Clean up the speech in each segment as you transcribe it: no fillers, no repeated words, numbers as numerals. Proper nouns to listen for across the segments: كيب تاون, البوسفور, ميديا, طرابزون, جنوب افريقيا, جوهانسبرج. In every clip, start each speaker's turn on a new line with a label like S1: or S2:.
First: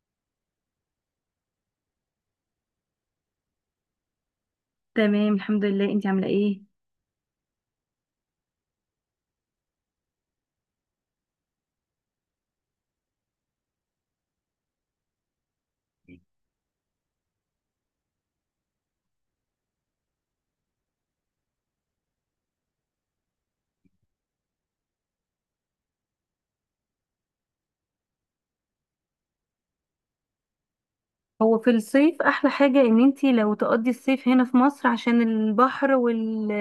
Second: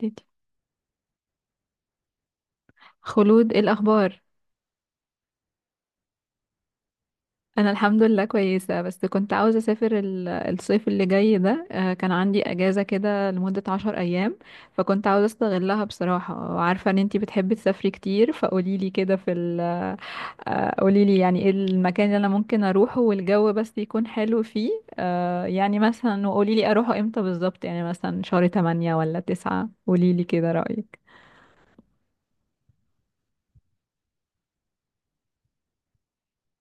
S1: ديتي. خلود، إيه الأخبار؟
S2: تمام الحمد لله، انت عامله ايه؟
S1: أنا الحمد لله كويسة، بس كنت عاوزة أسافر الصيف اللي جاي ده. كان عندي أجازة كده لمدة 10 أيام، فكنت عاوزة أستغلها بصراحة، وعارفة إن أنتي بتحبي تسافري كتير، فقوليلي كده قوليلي يعني إيه المكان اللي أنا ممكن أروحه والجو بس يكون حلو فيه. يعني مثلا وقوليلي أروحه إمتى بالظبط، يعني مثلا شهر تمانية ولا تسعة، قوليلي كده رأيك.
S2: هو في الصيف احلى حاجة ان انتي لو تقضي الصيف هنا في مصر عشان البحر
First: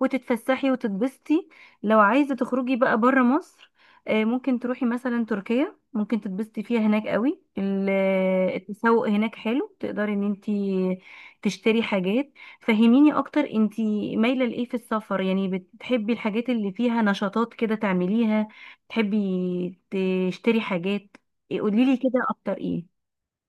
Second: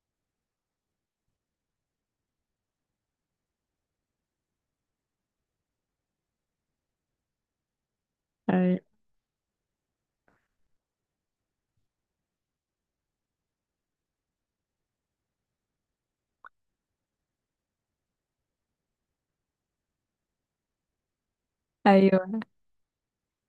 S2: وتتفسحي وتتبسطي. لو عايزة تخرجي بقى برا مصر، ممكن تروحي مثلا تركيا، ممكن تتبسطي فيها هناك قوي.
S1: أي-
S2: التسوق هناك حلو، تقدري ان انتي تشتري حاجات. فهميني اكتر، انتي مايلة لايه في السفر؟ يعني بتحبي الحاجات اللي فيها نشاطات كده تعمليها؟ تحبي تشتري حاجات؟ قوليلي كده
S1: أيوة.
S2: اكتر.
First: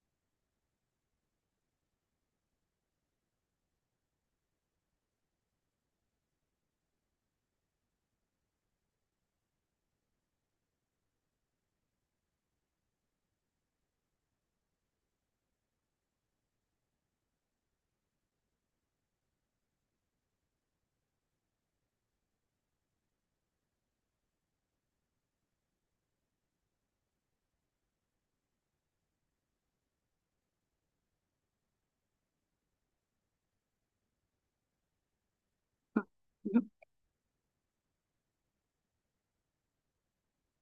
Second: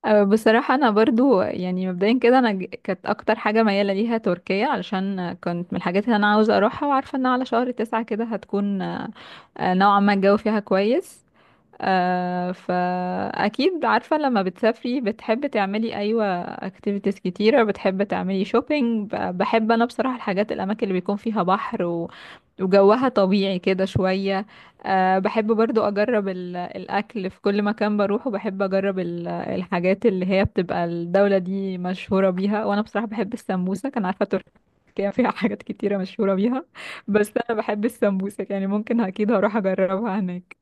S1: بصراحة أنا برضو يعني مبدئيا كده أنا كانت أكتر حاجة ميالة ليها تركيا، علشان كنت من الحاجات اللي أنا عاوزة أروحها، وعارفة إن على شهر تسعة كده هتكون أه، أه، نوعا ما الجو فيها كويس. فأكيد عارفة، لما بتسافري بتحب تعملي، أيوة، activities كتيرة، بتحب تعملي shopping. بحب أنا بصراحة الحاجات الأماكن اللي بيكون فيها بحر وجوها طبيعي كده شوية. أه، بحب برضو أجرب الأكل في كل مكان بروحه. بحب أجرب الحاجات اللي هي بتبقى الدولة دي مشهورة بيها، وأنا بصراحة بحب السمبوسة، كان عارفة تركيا فيها حاجات كتيرة مشهورة
S2: ايه،
S1: بيها، بس أنا بحب السمبوسة، يعني ممكن أكيد هروح أجربها هناك.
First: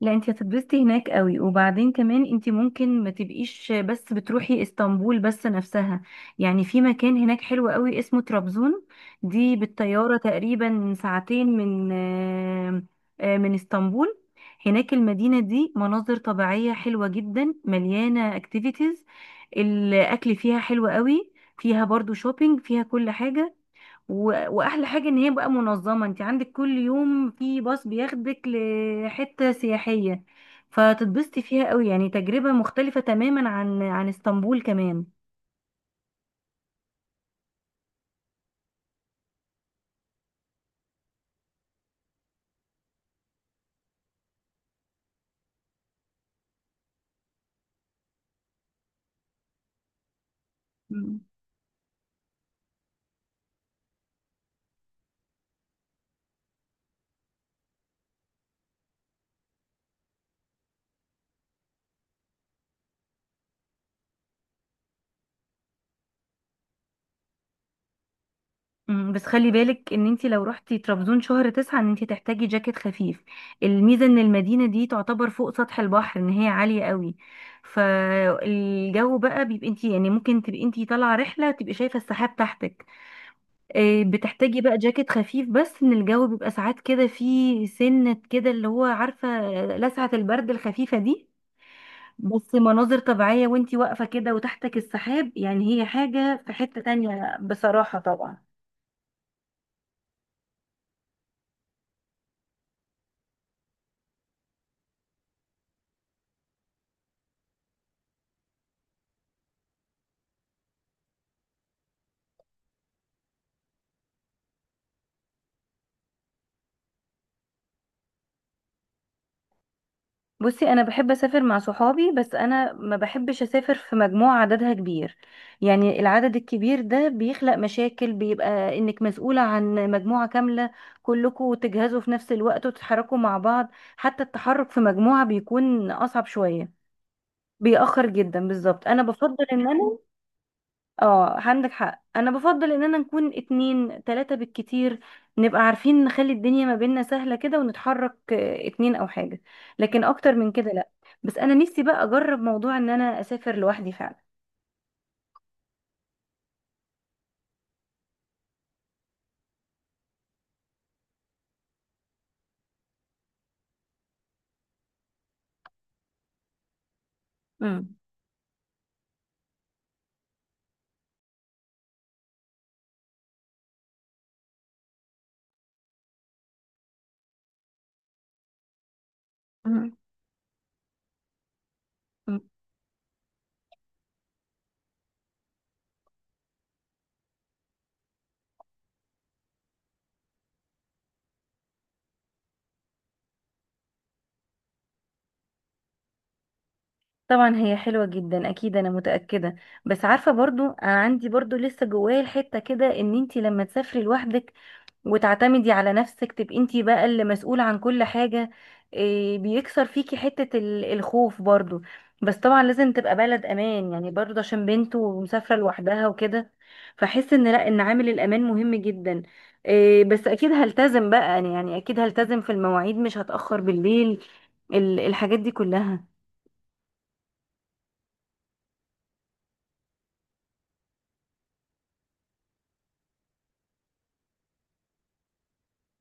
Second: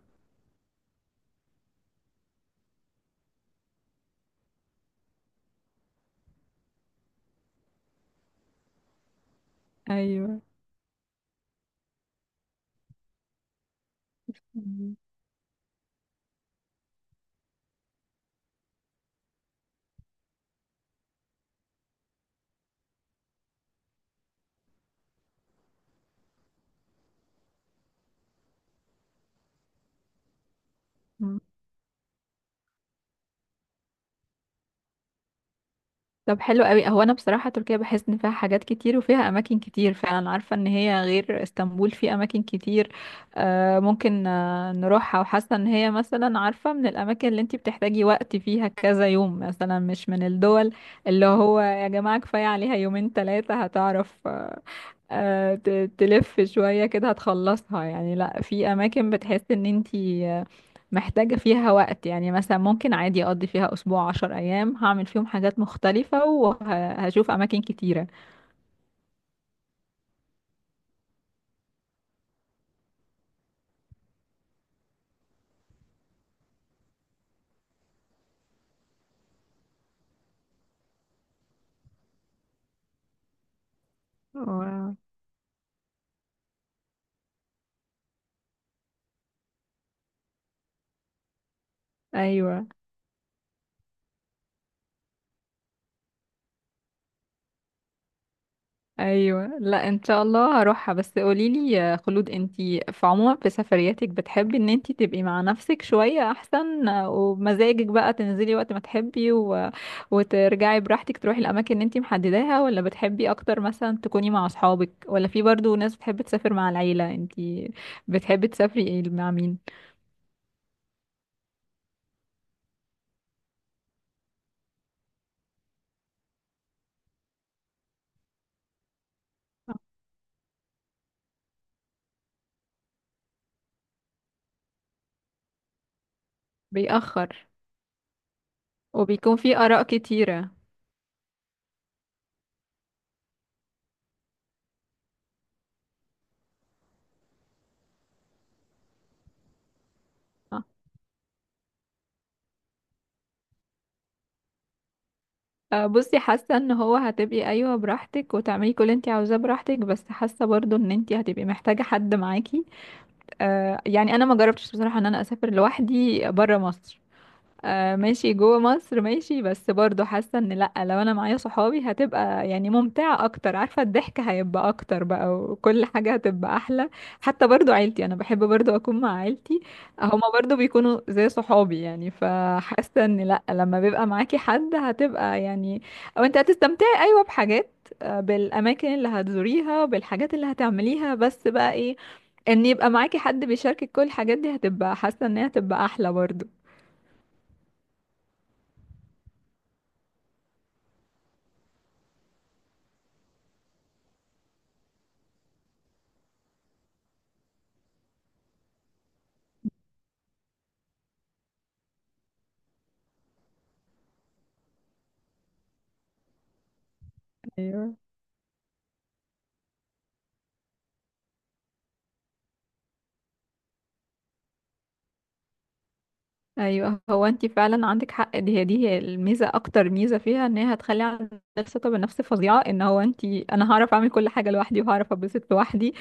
S2: لا انت هتتبسطي هناك قوي. وبعدين كمان انت ممكن ما تبقيش بس بتروحي اسطنبول بس نفسها، يعني في مكان هناك حلو قوي اسمه طرابزون. دي بالطيارة
S1: أيوة.
S2: تقريبا ساعتين من آه، آه، من اسطنبول. هناك
S1: مم.
S2: المدينة دي مناظر طبيعية حلوة جدا، مليانة اكتيفيتيز. الاكل فيها حلو قوي، فيها برضو شوبينج، فيها كل حاجة. واحلى حاجه ان هي بقى منظمه، انت عندك كل يوم في باص بياخدك لحته سياحيه.
S1: مم.
S2: فتتبسطي فيها قوي، يعني تجربه مختلفه تماما عن اسطنبول كمان.
S1: طب حلو قوي. هو انا بصراحه تركيا بحس ان فيها حاجات كتير وفيها اماكن كتير، فعلا عارفه ان هي غير اسطنبول في اماكن كتير. آه ممكن آه نروحها، وحاسه ان هي مثلا، عارفه، من الاماكن اللي انتي بتحتاجي وقت فيها كذا يوم، مثلا مش من الدول
S2: مم.
S1: اللي هو يا جماعه كفايه عليها يومين ثلاثه هتعرف تلف شويه كده هتخلصها، يعني لا، في اماكن بتحس ان انتي محتاجة فيها وقت، يعني مثلا ممكن عادي أقضي فيها أسبوع 10 أيام، هعمل فيهم حاجات مختلفة وهشوف أماكن كتيرة.
S2: بس خلي بالك ان انت لو رحتي طرابزون شهر 9 ان انت تحتاجي جاكيت خفيف. الميزة ان المدينة دي تعتبر فوق سطح البحر، ان هي عالية قوي. فالجو بقى بيبقى، انت يعني ممكن تبقي انت طالعة رحلة تبقي شايفة السحاب تحتك. بتحتاجي بقى
S1: واو.
S2: جاكيت خفيف، بس ان الجو بيبقى ساعات كده فيه سنة كده اللي هو عارفة، لسعة البرد الخفيفة دي. بس
S1: أيوة.
S2: مناظر طبيعية وانتي واقفة كده وتحتك السحاب، يعني هي حاجة في حتة تانية بصراحة طبعا.
S1: أيوة، لا إن شاء الله هروحها. بس قوليلي يا خلود، أنتي في عموما في سفرياتك بتحبي إن أنتي تبقي مع نفسك شوية أحسن، ومزاجك بقى تنزلي وقت ما تحبي وترجعي براحتك، تروحي الأماكن اللي أنتي محدداها، ولا بتحبي أكتر مثلا تكوني مع أصحابك، ولا في برضو ناس بتحب تسافر مع العيلة؟ أنتي بتحبي تسافري مع مين؟
S2: بصي، انا بحب اسافر مع صحابي، بس انا ما بحبش اسافر في مجموعة عددها كبير. يعني العدد الكبير ده بيخلق مشاكل، بيبقى انك مسؤولة عن مجموعة كاملة، كلكم تجهزوا في نفس الوقت وتتحركوا مع بعض. حتى التحرك في مجموعة بيكون اصعب شوية.
S1: بيأخر.
S2: بيأخر جدا بالظبط، انا بفضل
S1: وبيكون في
S2: ان
S1: آراء
S2: انا،
S1: كتيرة.
S2: اه عندك حق، انا بفضل اننا نكون 2 3 بالكتير. نبقى عارفين نخلي الدنيا ما بيننا سهلة كده، ونتحرك، 2 او حاجة، لكن اكتر من
S1: آه.
S2: كده لا. بس انا نفسي بقى اجرب موضوع ان انا اسافر لوحدي فعلا.
S1: بصي، حاسة ان هو هتبقي، ايوه، براحتك وتعملي كل اللي انت عاوزاه براحتك، بس حاسة برضو ان انت هتبقي محتاجة حد معاكي. يعني انا ما جربتش بصراحة ان انا اسافر لوحدي برا مصر،
S2: مم.
S1: آه ماشي جوه مصر ماشي، بس برضو حاسة ان لأ، لو انا معايا صحابي هتبقى يعني ممتعة اكتر، عارفة الضحك هيبقى اكتر بقى، وكل حاجة هتبقى احلى. حتى برضو عيلتي، انا بحب برضو اكون مع عيلتي،
S2: مم.
S1: هما برضو بيكونوا زي صحابي، يعني
S2: مم.
S1: فحاسة ان لأ، لما بيبقى معاكي حد هتبقى يعني، او انت هتستمتعي، ايوه، بحاجات، بالاماكن اللي هتزوريها، بالحاجات اللي هتعمليها، بس بقى ايه، ان يبقى معاكي حد بيشاركك كل الحاجات دي، هتبقى حاسة ان هي هتبقى احلى برضو.
S2: طبعا هي حلوة جدا اكيد، انا متأكدة. بس عارفة، برضو انا عندي برضو لسه جوايا الحتة كده، ان انتي لما تسافري لوحدك وتعتمدي على نفسك، تبقي انتي بقى اللي مسؤولة عن كل حاجة. إيه، بيكسر فيكي حتة الخوف برضو. بس طبعا لازم تبقى بلد امان يعني، برضو عشان بنت ومسافرة لوحدها وكده، فحس ان لا، ان
S1: ايوه.
S2: عامل الامان مهم جدا. إيه، بس اكيد هلتزم بقى أنا، يعني اكيد هلتزم في المواعيد، مش هتأخر بالليل، الحاجات دي كلها.
S1: ايوه، هو انت فعلا عندك حق، دي هي الميزه، اكتر ميزه فيها ان هي هتخلي عندك ثقه بالنفس فظيعه، ان هو انت، انا هعرف اعمل كل حاجه لوحدي، وهعرف اتبسط لوحدي،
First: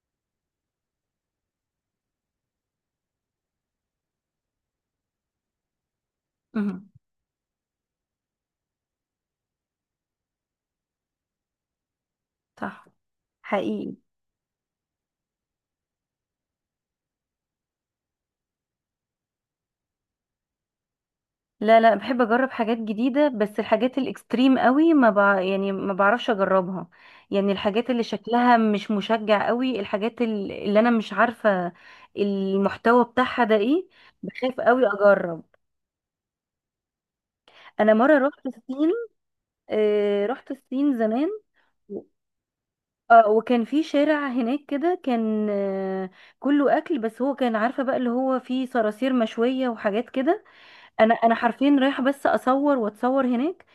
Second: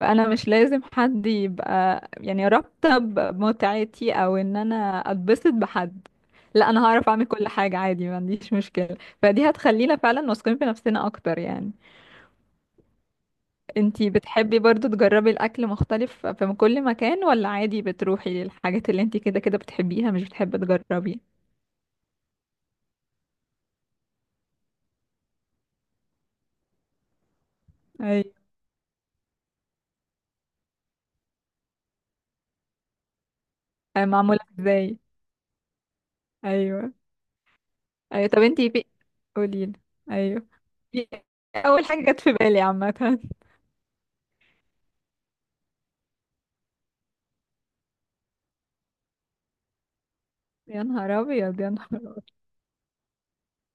S1: فانا مش لازم حد يبقى يعني رابطه بمتعتي، او ان انا اتبسط بحد. لا، انا
S2: مهم.
S1: هعرف اعمل كل حاجه عادي، ما عنديش مشكله، فدي هتخلينا فعلا واثقين في نفسنا اكتر يعني.
S2: صح. حقيقي.
S1: انت بتحبي برضو تجربي الاكل مختلف في كل مكان، ولا عادي بتروحي للحاجات اللي انت كده كده بتحبيها، مش بتحبي تجربي؟
S2: لا لا، بحب اجرب حاجات جديده، بس الحاجات الاكستريم قوي ما بع... يعني ما بعرفش اجربها. يعني الحاجات اللي
S1: ايوه.
S2: شكلها مش مشجع قوي، الحاجات اللي انا مش عارفه المحتوى بتاعها ده ايه،
S1: آه، معمولة
S2: بخاف قوي
S1: ازاي؟
S2: اجرب.
S1: ايوه.
S2: انا مره
S1: ايوه، طب
S2: رحت
S1: انتي في،
S2: الصين،
S1: قوليلي. ايوه،
S2: رحت الصين
S1: في-
S2: زمان.
S1: اول
S2: و-
S1: حاجة جت في بالي عامة.
S2: اه وكان في شارع هناك كده كان، كله اكل، بس هو كان عارفه بقى اللي هو فيه صراصير مشويه وحاجات كده.
S1: يا
S2: انا
S1: نهار
S2: انا
S1: ابيض، يا
S2: حرفيا
S1: نهار
S2: رايحه
S1: أبيض.
S2: بس اصور واتصور هناك.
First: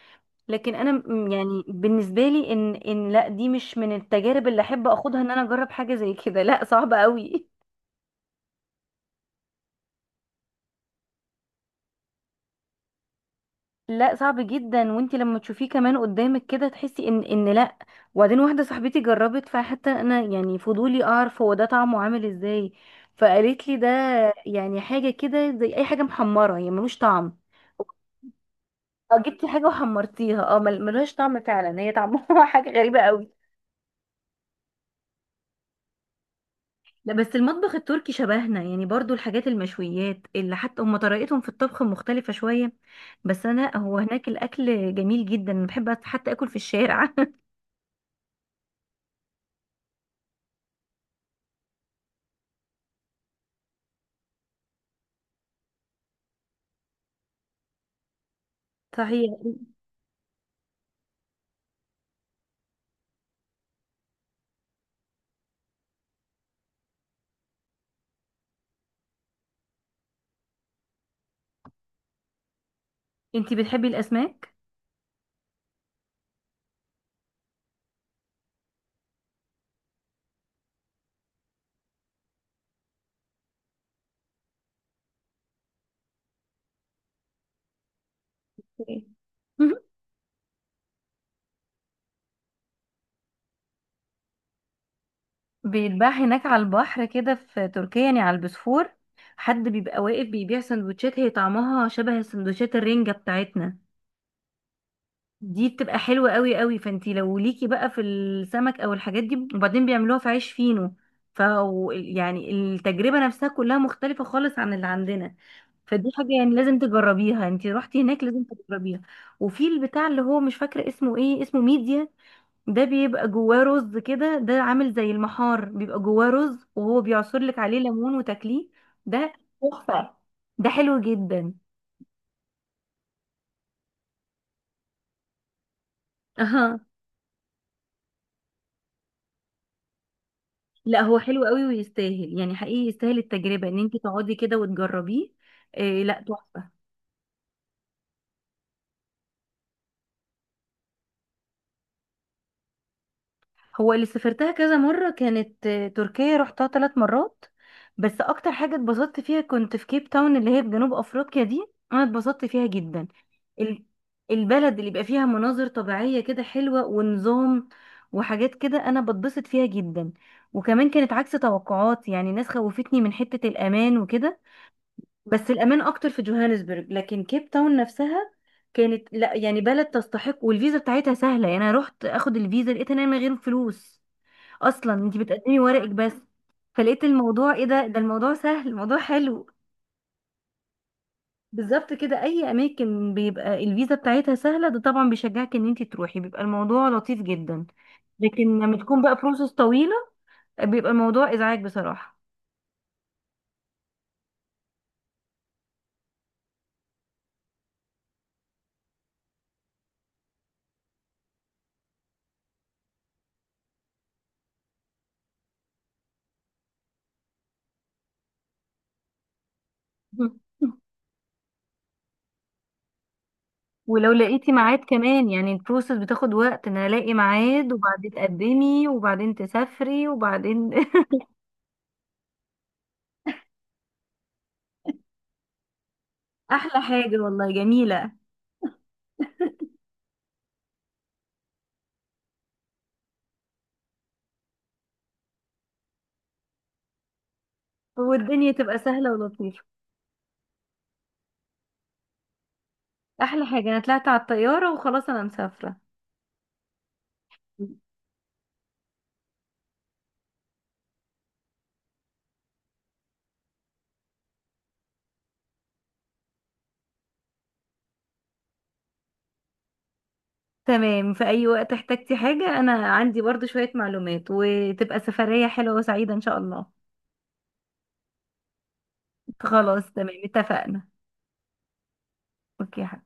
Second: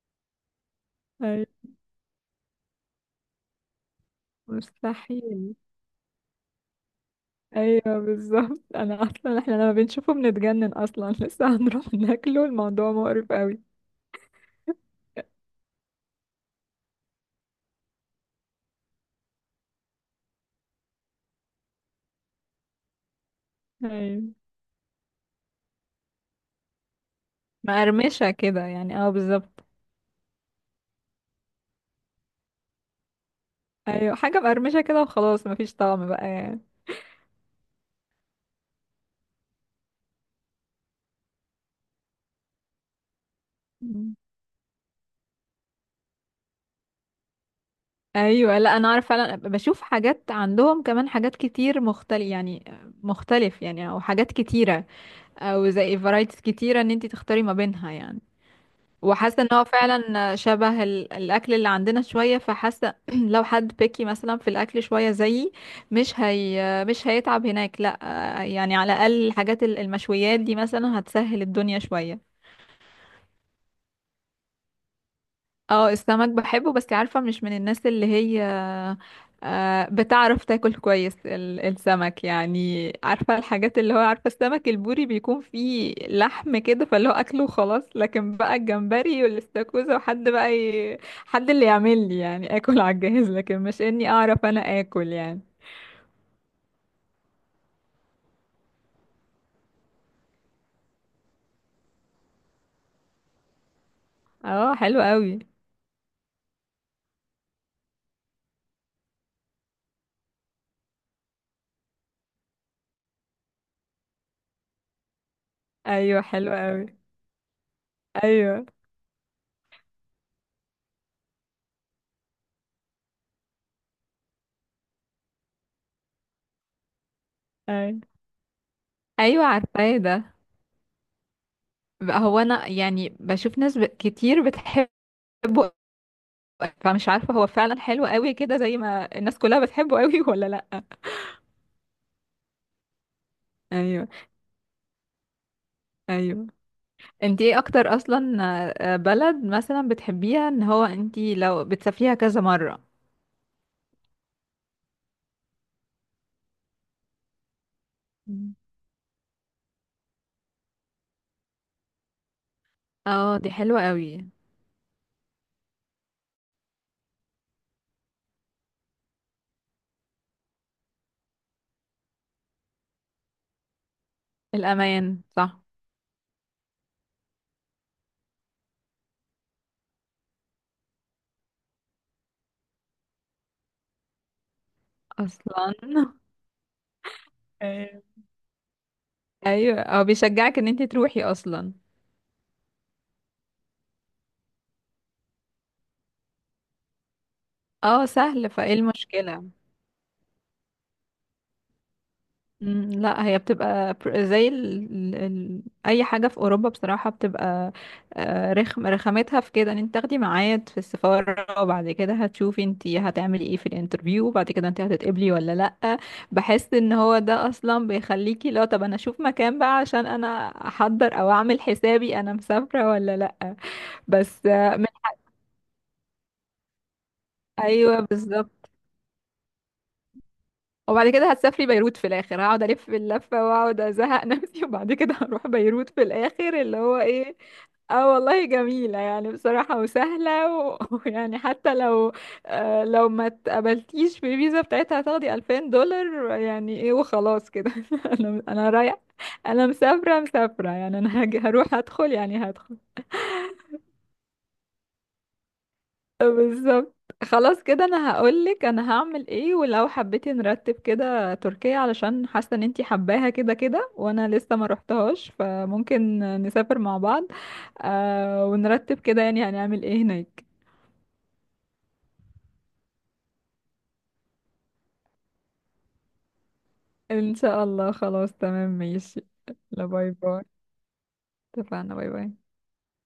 S2: لكن انا
S1: ايوه.
S2: يعني بالنسبه لي ان ان لا، دي مش من التجارب اللي احب اخدها ان انا
S1: مستحيل.
S2: اجرب حاجه زي كده، لا صعب قوي.
S1: ايوه بالظبط، انا اصلا احنا لما بنشوفه بنتجنن اصلا، لسه هنروح ناكله، الموضوع مقرف قوي.
S2: لا صعب جدا، وانت لما تشوفيه كمان قدامك كده تحسي ان لا. وبعدين واحده صاحبتي جربت، فحتى انا يعني فضولي اعرف هو ده طعمه عامل ازاي، فقالت لي ده
S1: ايوه،
S2: يعني حاجه كده زي اي حاجه محمره، يعني ملوش طعم.
S1: مقرمشة كده يعني، اه
S2: اه، جبتي حاجه
S1: بالظبط.
S2: وحمرتيها، اه ملهاش طعم، فعلا هي طعمها حاجه غريبه قوي.
S1: ايوه، حاجة مقرمشة كده وخلاص، مفيش طعم بقى
S2: لا بس المطبخ التركي شبهنا يعني، برضو الحاجات المشويات، اللي حتى هم طريقتهم في الطبخ مختلفة شوية. بس انا هو
S1: يعني.
S2: هناك الاكل جميل جدا، أنا بحب حتى اكل في الشارع.
S1: ايوه، لا انا عارف، فعلا بشوف حاجات عندهم كمان حاجات كتير مختلف يعني، مختلف يعني، او حاجات كتيره، او زي فرايتيز كتيره ان انت تختاري ما بينها يعني.
S2: صحيح.
S1: وحاسه ان هو فعلا شبه الاكل اللي عندنا شويه، فحاسه لو حد بيكي مثلا في الاكل شويه زيي، مش هي مش هيتعب هناك، لا يعني، على الاقل الحاجات المشويات دي مثلا هتسهل الدنيا شويه.
S2: انتي بتحبي الاسماك؟
S1: اه، السمك بحبه، بس عارفة مش من الناس اللي هي بتعرف تاكل كويس السمك، يعني عارفة الحاجات اللي هو، عارفة السمك البوري بيكون فيه لحم كده فاللي هو أكله وخلاص، لكن بقى
S2: إيه.
S1: الجمبري والاستاكوزا، وحد بقى حد اللي يعمل لي يعني آكل على الجهاز، لكن مش إني أعرف أنا آكل يعني.
S2: بيتباع هناك على البحر كده في تركيا يعني على البوسفور، حد بيبقى واقف بيبيع سندوتشات، هي طعمها شبه سندوتشات الرنجة بتاعتنا.
S1: اه حلو قوي.
S2: دي بتبقى حلوة قوي قوي، فانتي لو ليكي بقى في السمك او الحاجات دي، وبعدين بيعملوها في عيش فينو. ف يعني التجربة نفسها كلها مختلفة خالص عن اللي عندنا، فدي
S1: أيوه
S2: حاجة
S1: حلو
S2: يعني لازم
S1: قوي.
S2: تجربيها، انتي رحتي هناك لازم
S1: أيوه.
S2: تجربيها. وفي البتاع اللي هو مش فاكرة اسمه ايه، اسمه ميديا، ده بيبقى جواه رز كده، ده عامل زي المحار، بيبقى جواه رز وهو بيعصر لك عليه
S1: أيوه.
S2: ليمون وتاكليه. ده
S1: أيوه، عارفاه
S2: تحفة،
S1: ده.
S2: ده حلو جدا.
S1: بقى هو أنا يعني بشوف ناس كتير بتحب، فمش عارفة هو فعلا حلو قوي كده زي ما الناس كلها بتحبه قوي ولا لأ؟
S2: لا هو حلو قوي ويستاهل، يعني حقيقي يستاهل التجربة ان انت
S1: ايوه.
S2: تقعدي كده وتجربيه. إيه، لا
S1: ايوه،
S2: تحفة.
S1: انتي ايه اكتر اصلا، آه، بلد مثلا بتحبيها ان هو انتي لو بتسافريها كذا مرة؟
S2: هو اللي سافرتها كذا مرة كانت، تركيا رحتها 3 مرات. بس اكتر
S1: مم.
S2: حاجة اتبسطت فيها كنت في كيب تاون اللي هي في جنوب افريقيا دي، انا اتبسطت فيها جدا.
S1: اه دي حلوة
S2: ال-
S1: قوي.
S2: البلد اللي بيبقى فيها مناظر طبيعية كده حلوة ونظام وحاجات كده، انا بتبسط فيها جدا. وكمان كانت عكس توقعاتي، يعني ناس خوفتني من حتة الامان وكده،
S1: الأمان
S2: بس
S1: صح.
S2: الامان اكتر في جوهانسبرج، لكن كيب تاون نفسها كانت، لا يعني بلد تستحق. والفيزا بتاعتها سهله، يعني انا رحت اخد الفيزا لقيت ان انا من غير فلوس اصلا، انت بتقدمي
S1: اصلا.
S2: ورقك بس. فلقيت الموضوع ايه، ده
S1: أيوة.
S2: الموضوع سهل، الموضوع حلو.
S1: ايوه، او بيشجعك ان انتي تروحي اصلا.
S2: بالظبط كده، اي اماكن بيبقى الفيزا بتاعتها سهله ده طبعا بيشجعك ان انت تروحي، بيبقى الموضوع لطيف جدا.
S1: اه
S2: لكن
S1: سهل، فايه
S2: لما تكون بقى
S1: المشكلة؟
S2: بروسس طويله، بيبقى الموضوع ازعاج بصراحه.
S1: مم، لا هي بتبقى زي اي حاجه في اوروبا بصراحه بتبقى، آه، رخم، رخامتها في كده ان انت تاخدي ميعاد في السفاره، وبعد كده هتشوفي انت هتعملي ايه في الانترفيو، وبعد كده انت هتتقبلي ولا لا. بحس ان هو ده اصلا بيخليكي لو، طب انا اشوف مكان بقى، عشان انا احضر او اعمل حسابي انا مسافره ولا لا.
S2: ولو
S1: بس
S2: لقيتي
S1: آه،
S2: ميعاد
S1: من
S2: كمان، يعني البروسس بتاخد وقت ان الاقي ميعاد،
S1: ايوه
S2: وبعدين
S1: بالظبط.
S2: تقدمي، وبعدين تسافري، وبعدين...
S1: وبعد كده هتسافري بيروت في الاخر، هقعد الف اللفه واقعد ازهق نفسي، وبعد كده هروح بيروت في الاخر، اللي
S2: احلى
S1: هو
S2: حاجة
S1: ايه.
S2: والله، جميلة.
S1: اه والله جميلة يعني بصراحة وسهلة ويعني حتى لو آه لو ما اتقبلتيش في الفيزا بتاعتها هتاخدي $2000، يعني ايه وخلاص كده، انا
S2: والدنيا
S1: انا
S2: تبقى
S1: رايح،
S2: سهلة ولطيفة.
S1: انا مسافرة مسافرة، يعني انا هروح هدخل يعني هدخل.
S2: احلى حاجة، انا طلعت على الطيارة وخلاص انا مسافرة.
S1: بالظبط. خلاص كده انا هقولك انا هعمل ايه، ولو حبيتي نرتب كده تركيا، علشان حاسه ان انتي حباها كده كده، وانا لسه ما رحتهاش، فممكن نسافر مع بعض. آه ونرتب كده يعني هنعمل ايه هناك.
S2: تمام، في اي وقت احتجتي حاجة انا عندي برضو شوية معلومات، وتبقى سفرية حلوة وسعيدة ان شاء الله.
S1: ان شاء الله، خلاص تمام ماشي. لا
S2: خلاص
S1: باي
S2: تمام
S1: باي.
S2: اتفقنا.
S1: اتفقنا باي باي.
S2: اوكي يا